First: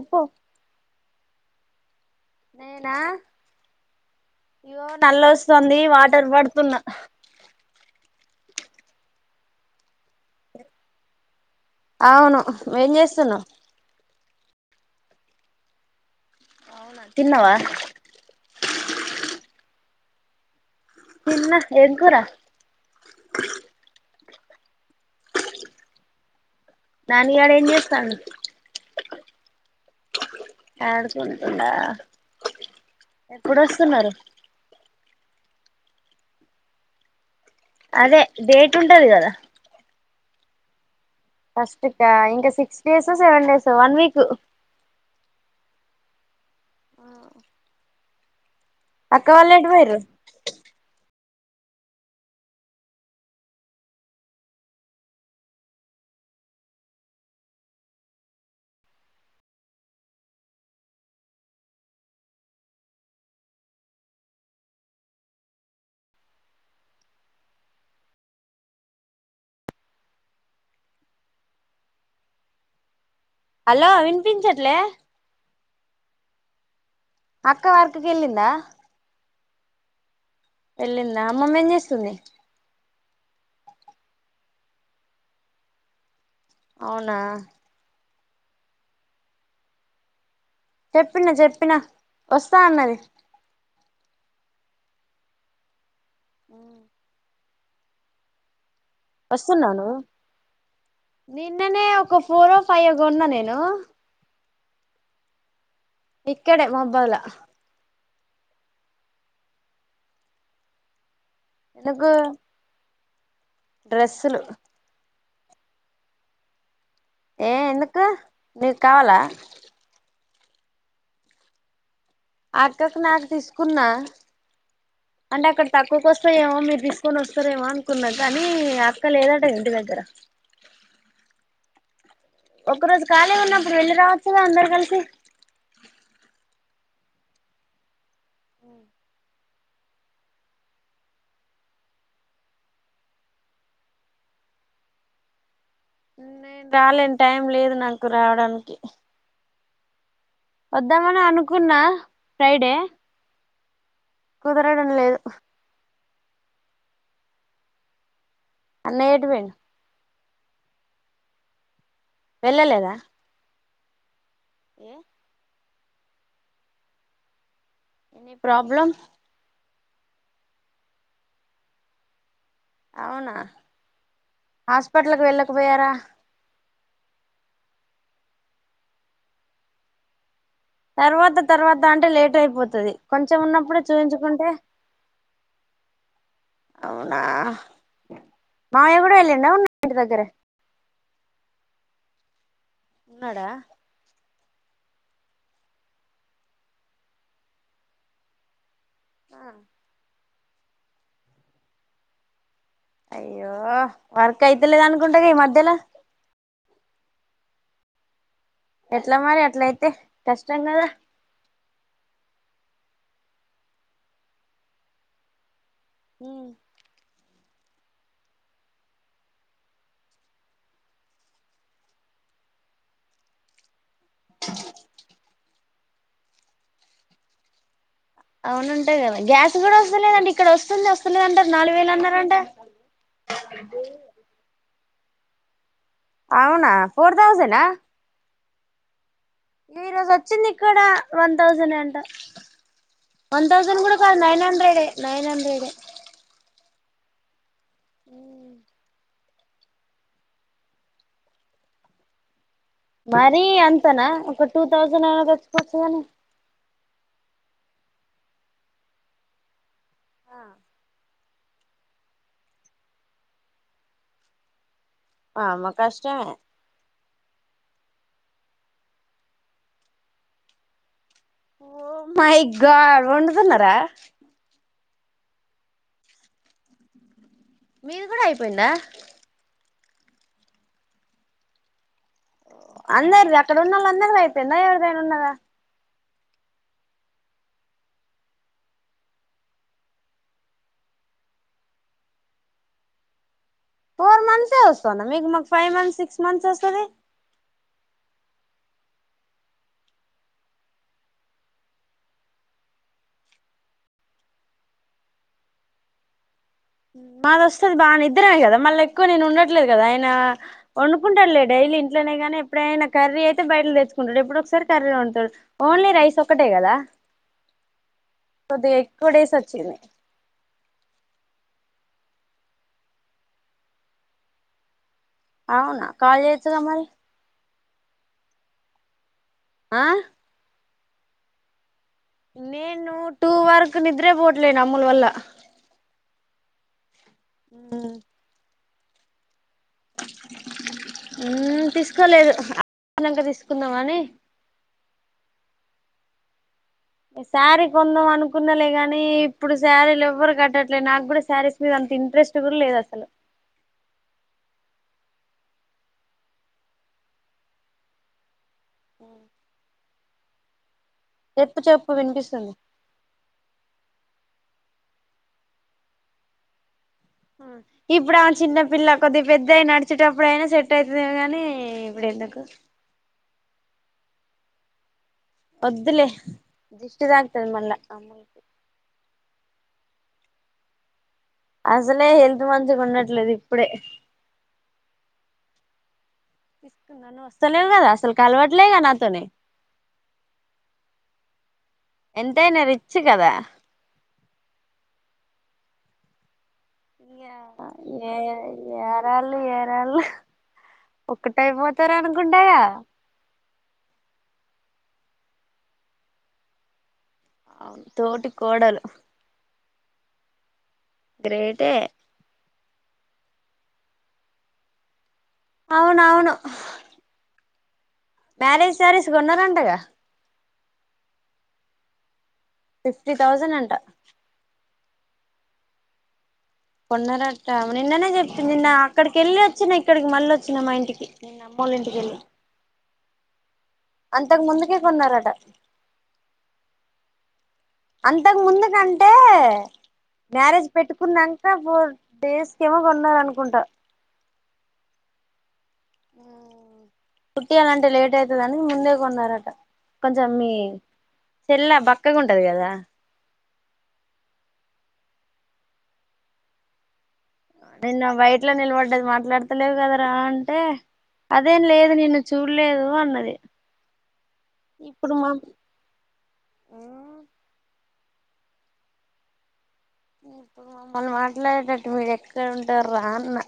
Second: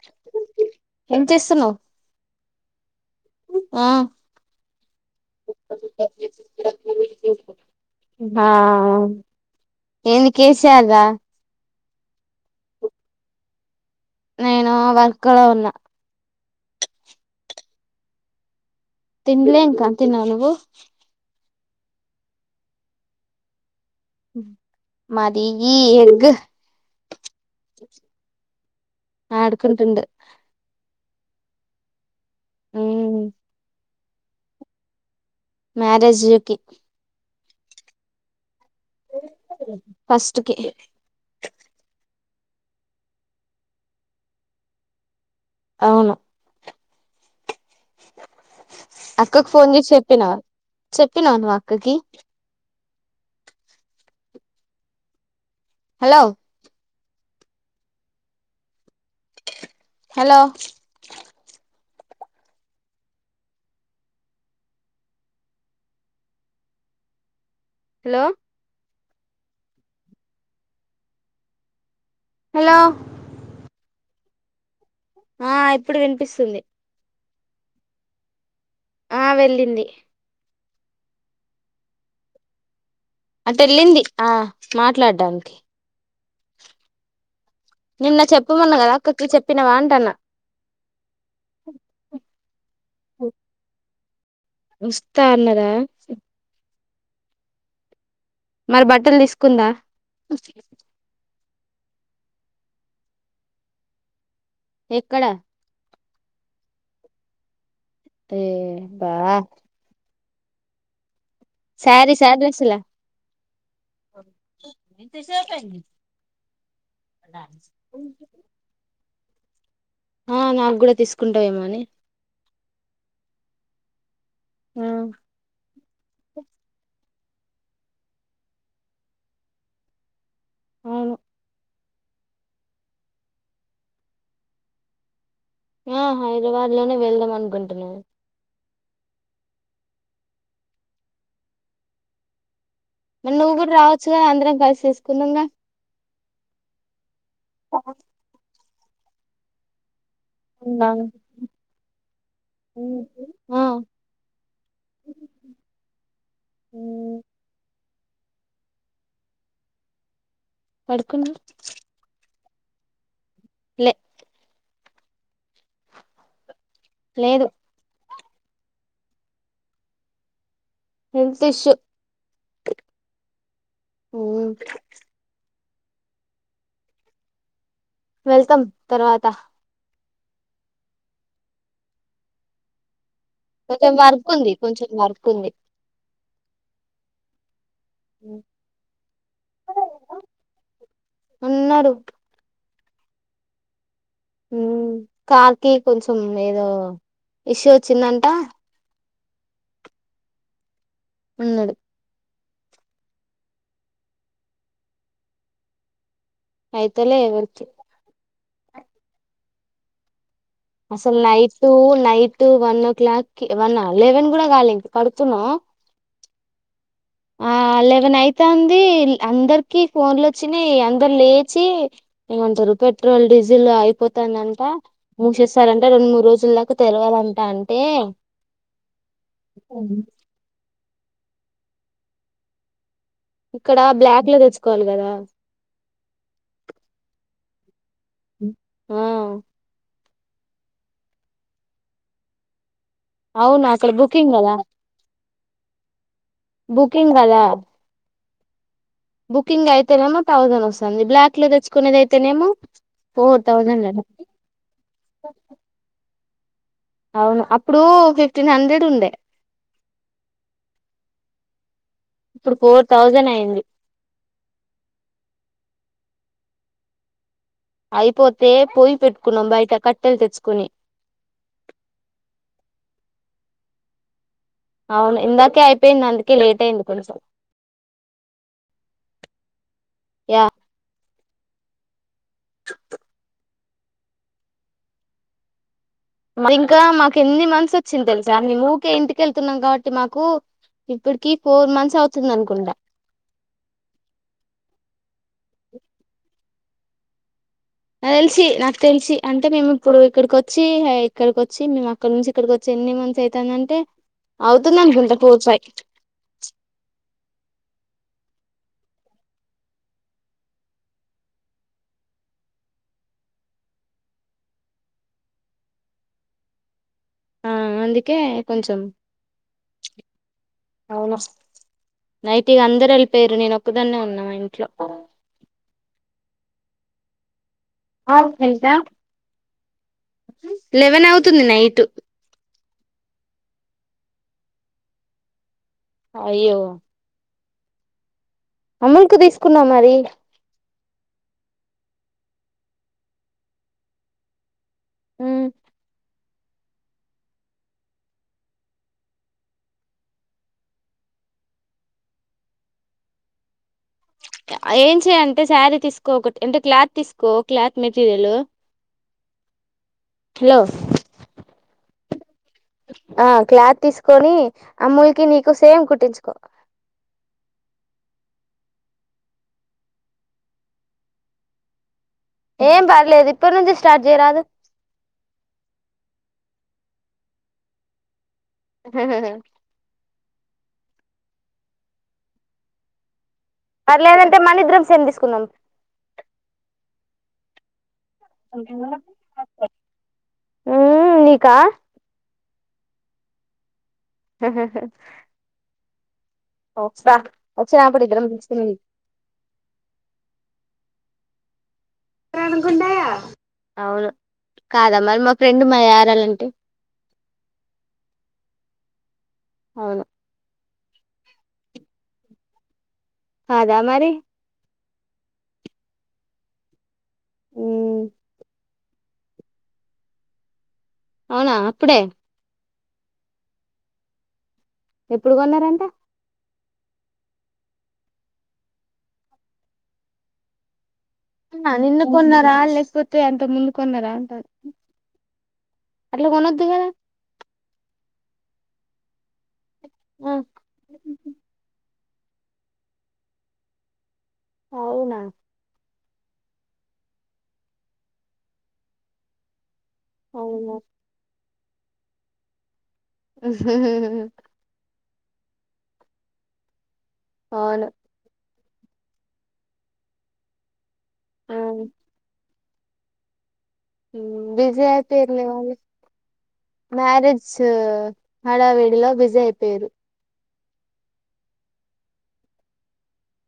ఇప్పో ఏం చేస్తున్నావ్ నేనా ఆ ఇయో నల్లొస్తుంది వాటర్ పడుతున్న ఆ ఏంది కేస అవా అవును ఏం చేస్తున్నావ్ నేను వర్క్ లో ఉన్నా అవునా తిన్నవా టిన్లే ఇంకా తిన్నావా నువ్వు తిన్నా ఏం కూర మాది వీ గ్ నాని గాడు ఏం చేస్తాండ్ ఆడుకుంటుండ ఆడుకుంటుందా మ్మ్ ఎప్పుడొస్తున్నారు మ్యారేజ్లీకి అదే డేట్ ఉంటది కదా ఫస్ట్ కి ఫస్ట్ పాంట్ six days seven days one week అవును అక్క అక్కకు వాళ్ళు ఎటు ఫోన్ చేసి పోయిర్రు చెప్పిన చెప్ తిన్నావా నువ్వు అక్కకి hello hello hello hello hello వినిపించట్లే ఆ ఇప్పుడు వినిపిస్తుంది అక్క వర్క్ కెళ్ళింద ఆ వెళ్ళింది వెళ్లింద అమ్మమ్మ ఏం చేస్తుంది అటేళ్ళింది ఆ మాట్లాడడానికి అవునా నిన్న చెప్పమన్న కదా అక్కకి చెప్పినావా అంట అన్న చెప్పిన చెప్పిన వస్తా అన్నది వస్తా అన్నదా మరి బట్టలు తీసుకుందా వస్తున్నావా నువ్వు నిన్ననే ఒక ఫోరో ఫైవో కొన్నా నేను ఎక్కడ ఇక్కడే మాబ్బాల టే బా ఎందుకు సారీ సారి డ్రెస్సుల డ్రెస్సులు సిస్సాఫ్ అయింది ఏం ఎందుకు నీకు కావాలా ఆ నాకు కూడ తీసుకుంటావేమో అని అక్కకి నా క్ తీసుకున్నా ఆ అంటే అక్కడ తక్కువకు వస్తాయేమో మీరు తీసుకొని వస్తారేమో అనుకున్న కానీ అక్క లేదట ఇంటి దగ్గర అవ్ను ఒక్క రోజు కాలి ఉన్నప్పుడు వెళ్ళి రావచ్చు కదా అందరు కలిసి ఆ హైద్రాబాద్ లోనే వెళ్దాం అనుకుంటున్నాను అ మరి నువ్వు కూడా రావచ్చు కదా అందరం కలిసి చేసుకుందాంగ నేన్ రాలేన్ టైమ్ లేదు నాకు రావడానికి వద్దామని అనుకున్నా ఫ్రైడె ఆ ఉమ్ అన్నయ అటు పోయిండు పడుకున్నా వెళ్ళలేద లె ఏ లేదు ఎనీ ప్రాబ్లం హెల్త్ ఇష్యు అవున హాస్పిటల్కి వెళ్ళ క్ పోయార వెళ్తం తర్వాత తర్వాత తర్వాత అంటే లేట్ అయిపోతది కొంచెం ఉన్నప్పుడే కొంచం వర్క్ చూయించుకుంటే ఉంది కొంచెం వర్క్ ఉంది అవునా హ్ మామయ్య కూడా వెళ్ళిండా ఉన్న ఇంటి దగ్గరె ఉన్నరు ఉన్నాడ ఉమ్ కాల్కి కొంచెం ఏదో ఇష్యూ వచ్చిందంట ఆ ఉన్నడు అయ్యో వర్క్ అయితేలేద అనుకుంటగా ఈ మధ్యలో అయితలె ఎవర్కి ఎట్ల మరి అట్ల అయితే కష్టం గదాహ్ tonight one o'clock కి వన్వ లెవెన్ కూడా కాల ఇంక పడుతున్నా ఉమ్ ఆ లెవెన్ అయితాంది అందరికి ఫోన్లు వచ్చినాయి అందరు లేచి ఏమంటారు పెట్రోల్ డీజిల్ అయిపోతు తాంది అంట ముసెస్త సరే అంటే రెండు మూడు రోజుల్లోకు తెరవాలంటా అంటే అవునుంటాయి కదా గ్యాస్ కూడా వస్తు లేదండి ఇక్కడ వస్తుంది వంది స్తులేదంటారు నాలుగు వేలు అన్నారంట ఇక్కడ బ్లాక్ లో తెచ్చ కోవాలి కదా అవునా ఫోర్ తథౌసండ్ ఆ ఈరోజ వచ్చింది ఇక్కడ వన్ థౌసండ్ అంట వన్ అవును థౌసండ్ అక్కడ కూడా కాదు బుకింగ్ నైన్ కదా హండ్రెడ్ నైన్ హండ్రెడ్ వడు కుకింగ్ కదా బుకింగ్ అయితేనేమో థౌసండ్ వస్తుంది బ్లాక్ లో తెచ్చుకునేది అయితేనేమో ఫోర్ మరీ థౌజండ్ అట అంతనా ఒక టూ థౌజండ్ అనా తెచ్చుకోవచ్చు కాని అవును అప్పుడు ఫిఫ్టీన్ హండ్రెడ్ ఉండే ఆ ఇప్పుడు ఫోర్ థౌజండ్ అయింది ఆమ్మ కష్టమే అయిపోతే పొయ పెట్టుకున్నాం బయట కట్టెలు తెచ్చుకుని ఓ మాై గ వండుతున్నారా అవును ఇందాకే అయిపోయింది అందుకే లేట్ అయింది కొంచెం మీది కూడా అయిపోయిందా [inaudible] అందరి ఇక్కడ ఉన్నోలందరిది అయిపోయిందా ఎవరిదైనా ఉన్నదా ఇంకా మాకు ఎన్ని మంత్స్ వచ్చింది తెలుసా మేం ఊకె ఇంటికెళ్తున్నాం కాబట్టి మాకు ఇప్పటికి ఫోర్ మంత్స్ అవుతుంది అనుకుంటా ఫోర్ మంత్సే వస్తందా మీకు మాకు ఫైవ్ మంత్స్ సిక్స్ మంత్స్ వస్తది నాకు తెలిసి నాకు తెలిసి అంటే మేము ఇప్పుడు ఇక్కడికి వచ్చి ఇక్కడికి వచ్చి మేము అక్కడ నుంచి ఇక్కడికి వచ్చి ఎన్ని మంత్స్ అయితందంటే అవుతుంది అనుకుంటా ఫోర్ ఫైవ్ మాది వస్తది బాగానే ఇద్దరమే కదా మళ్ళీ ఎక్కువ నేను ఉండట్లేదు కదా ఆయన వండుకుంటాడులే డైలీ ఇంట్లోనే కానీ ఎప్పుడైనా కర్రీ అయితే బయట తెచ్చుకుంటాడు ఎప్పుడో ఒకసారి కర్రీ వండుతాడు ఓన్లీ రైస్ ఒక్కటే కదా ఆ అందుకే కొద్దిగా కొంచెం ఎక్కువ డేస్ వచ్చింది అవును నైట్ ఇగ అందరు వెళ్ళిపోయారు నేను ఒక్కదాన్నే ఉన్నా మా ఇంట్లో అవునా కాల్ చెయ్యొచ్చుగా మరి ఎంత ఆహ్ హా లెవెన్ అవుతుంది నైట్ నేను టూ వరకు నిద్రే పోట్లేను అమ్ములు వల్ల అయ్యో ఉహ్ అమ్ములుకు తీసు కున్నా మరి ఉహ్ తీసుకోలేదు అయిపోయినంగా తీసుకుందాం అని ఉహ్ శారీ కొందాం అనుకున్నాలే కానీ ఇప్పుడు శారీలు ఎవ్వరు కట్టట్లే నాకు కూడా శారీస్ మీద అంత ఇంట్రెస్ట్ కూడా లేదు అసలు ఏం చేయంటే శారీ తీసుకో ఒకటి అంటే క్లాత్ తీసుకో క్లాత్ మెటీరియల్ హలో చెప్పు చెప్పు వినిపిస్తుంది ఆ క్లాత్ తీసుకొని అమ్ములుకి నీకు సేమ్ కుట్టించుకో ఇప్పుడు ఆమె చిన్నపిల్ల కొద్దిగా పెద్దాయి నడిచేటప్పుడు అయినా సెట్ అయితదె గానీ ఇప్పుడు ఎందు ఏం పర్లేదు ఇప్పుడి నుంచి స్టార్ట్ చేయరాదు వద్దులే దిష్టి తాకుతది మళ్ళ [inaudible] అసలే హెల్త్ మంచిగా ఉండట్లేదు ఇప్పుడే పర్లేదంటే మనిద్రం సేమ్ తీసుకుందాం [inaudible] వస్తలేవు కదా అసల్ కలవట్లేగా నాతోని క్క ఎంతైనా రిచ్ కదా వస్తా [unintelligible] వచ్చినప్పుడు ఏ ఇద్దరం తీసుకుందాం ఏరాళ్ళు ఏరాళ్ళు ఒకటై పో [unintelligible] అనుకుంటే అనుకుంటాయా అవును కాదా మరి మా ఫ్రెండ్ మా యారాలంటే అవును తోటి కోడలు అవును గ్రేటే కాదా మరి అవును అవును మ్ మ్యారేజ్ శారీసుకొన్నరంటగా అవునా అప్పుడే ఫిఫ్టీ థౌజండ్ అంట ఎప్పుడు కొన్నారంట కొన్నరంట నిన్ననే చెప్తుంది నిన్న అక్కడికి వెళ్ళి వచ్చిన ఇక్కడికి మళ్ళీ వచ్చిన మా ఇంటికి నిన్న న అమ్మోళ్ళ ఇంటికి నిన్ను వెళ్ళి కొన్నారా లేకపోతే అంత ముందు కొన్నారా అంటా అంతకు ముందుకే కొన్నారట అట్లా కొనొద్దు కదా, అంతకు ముందుకంటే మ్యారేజ్ పెట్టుకున్నాంక పోర్ డేస్కెమో కొన్నారు అనుకుంటా అవునా మ్మ్ పుట్టియాలంటే లేట్ అయితాదని ముందే కొన్నారట కొంచెం మీ అవునా చెల్ల బక్కగా ఉంటది కదా [unintelligible] నిన్న వైట్ ఇట్లా నిలబడ్డది మాట్లాడతలేదు కద రా అంటే అదేం అవును లేదు నిన్ను చూ లేదు అన్నది బిజీ అయితె ఇప్పుడు మా ఏంలెవ్యలె మ్యారేజ్ హడా విడిలో బిజీ అయిపోయారు మొన్న మాట్లాడేటట్టు మీరు ఎక్కడ ఉంటార్రా అన్న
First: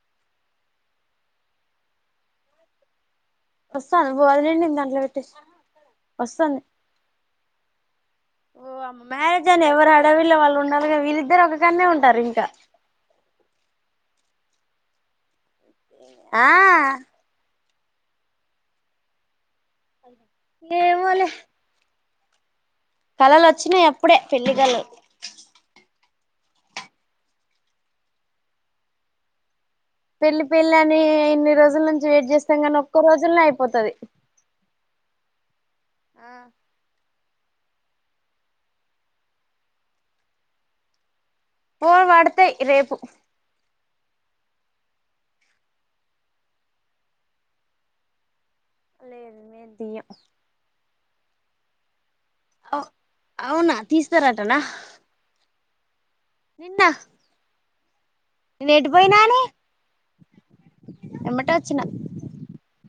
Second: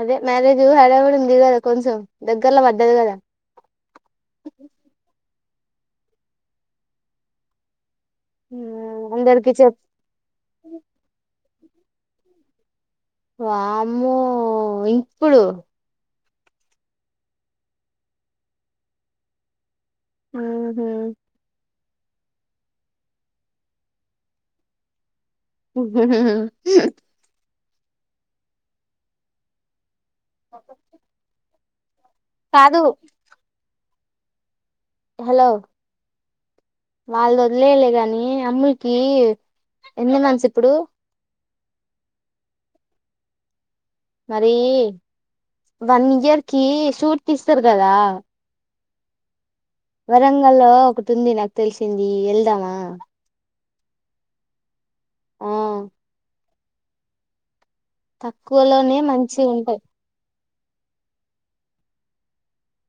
అదే మ్యారేజ్ హడావిడున్నది కదా కొంచెం దగ్గర్లో వడ్దది కదా వస్తును ఓ అమ్మ మ్యారేజ్ అందరికి అని చెప్ ఎవరి హడావుడి లొ వాళ్ళు ఉన్నరు కద వీళ్ళిద్దరు ఒక అక్కనే ఉంటారు ఇంకా వామ్మో ఇప్పుడు ఆ ఏ ఊహూ మొలే కళలు వచ్చినాయి అప్పుడే పెళ్లి కళలు [unintelligible] పెళ్లి పెళ్లని ఇన్ని రోజులు [unintelligible] వెయిట్ చేస్తాంగానీ కాదు ఒక్క రోజులనే అయిపోతది హలో వాళ్ళని వదిలేయ్ గానీ అమ్ముల్కి ఎన్ని మంథ్స్ ఇప్పుడు పోల్ పడతయి రేపు మరీ వన్ ఇయర్ కి షూరిటీ ఇస్తరుకదా లేదు తీయం వరంగల్లో ఒకటి ఉంది నాకు తెలిసింది ఈ.. ఎళ్దావా అవునా తీస్తారటనా మ్ నిన్న తక్కువలోనే మంచి వి ఉంటాయి ఎమ్మటెవచ్చిన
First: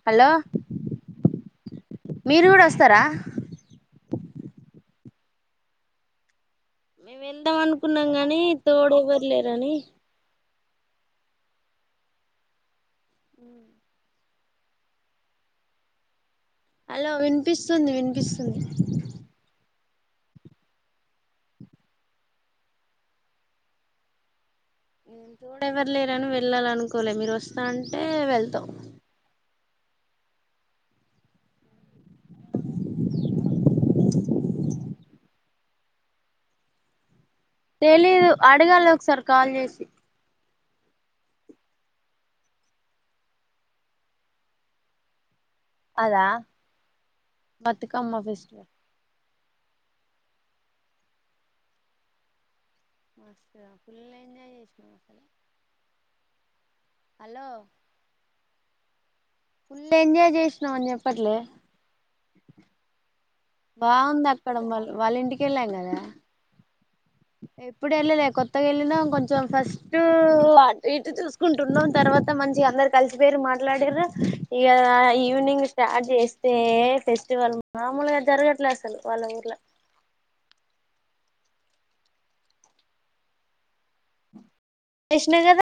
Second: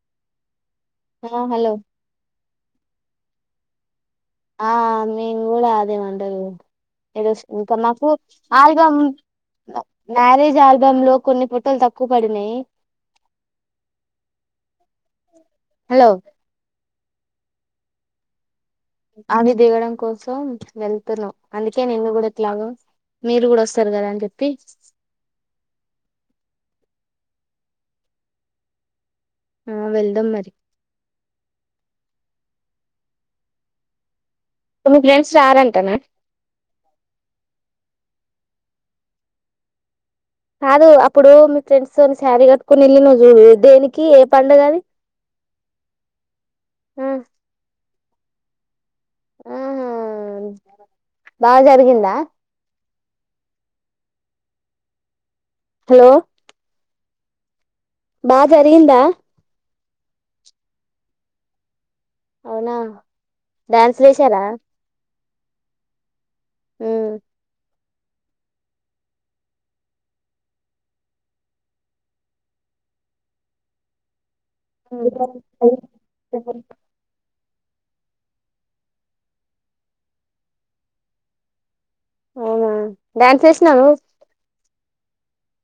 హలో హలొ హలో మీరు కూడా వస్తారా ఆ మేము కూడా అదేమంటారు మేము ఏడు వెళ్దాం ఇంక మాకు అనుకున్నాం గాని తోడు ఆల్బమ్ ఎవరు లేరని మ్యారేజ్ ఆల్బమ్ లో కొన్ని ఫొటోలు తక్కువ పడినాయి ఉ హలో హలో వినిపిస్తుంది వినిపిస్తుంది అవి దిగడం కోసం వెళ్తున్నాం అందుకే నిన్ను కూడా ఎట్లాగో మీరు గూడా వస్తారు కదా అని చెప్పి తోడ ఎవరు లేరని వెళ్ళాల అనుకోలే మీరు వస్తా అంటే వెళ్తా ఆ వెళ్దాం మరి మీ ఫ్రెండ్స్ రారంటనా తెలీదు అడగాలి ఒకసారి కాల్ చేసి కాదు అప్పుడు మీ ఫ్రెండ్స్ తో శారీ కట్టుకొని వెళ్ళినావ్ చూడు దేనికి ఏ పండగది అదా మ బతుకమ్మ ఫెస్టివల్ ఆహా బాగా జరిగిందా మస్తు ఫుల్ ఎంజాయ్ చేసినాం అసలు హలో హలో బా జరిగిందా ఫుల్ ఎంజాయ్ చేసినావు అని చెప్పట్లే అవునా డాన్స్ బాగుంది లేసారా అక్కడ మళ్ల వాళ్ళ ఇంటికి కేళ్లాం గదా ఎప్ ఎప్పుడు వెళ్ళలే కొత్తగా వెళ్ళినాం కొంచెం ఫస్టూ అటు ఇటు చూసుకుంటున్నాం తర్వాత మంచిగా అందరు కలిసిపోయిరు మాట్లాడిర్రు ఇక ఈవినింగ్ స్టార్ట్ చేస్తే ఫెస్టివల్ మామూలుగా జరగట్లే అస్సలు వాళ్ళ ఊర్లో అవునా డ్యాన్స్ వేసినావు ఏషినా కదా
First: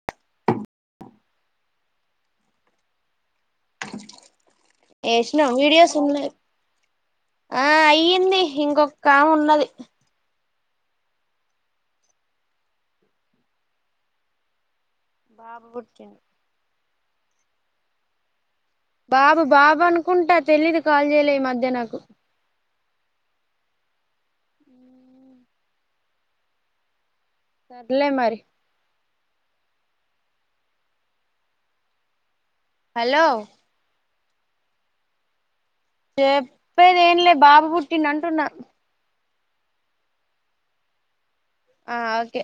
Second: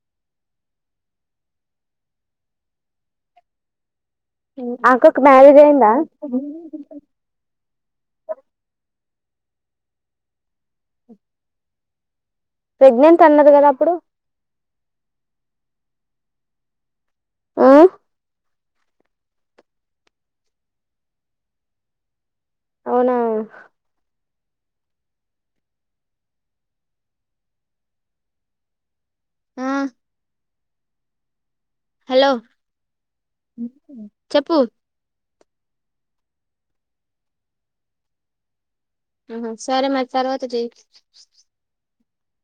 నువ్వు అక్కకు ఎసినావ్ మ్యారేజ్ అయిందా వీడియోస్ ఉన్నాయ్ ఆ అయ్యింది ఇంకొ కామ ఉన్నది ప్రెగ్నెంట్ అన్నది కదా అప్పుడు బాబు పుట్టిండు ఆ బాబు బాబు అనుకుంటా తెలీదు కాల్ చేయలే ఈ మధ్య నాకు అవునా సర్లే మరి ఆ హలో హలో ఉ [unintelligible] చెప్పు చెప్పేది ఏంలే బాబు పుట్టిండు అంటున్నా ఆహ సరే మరి తర్వాత జెయ్ ఆ ఓకే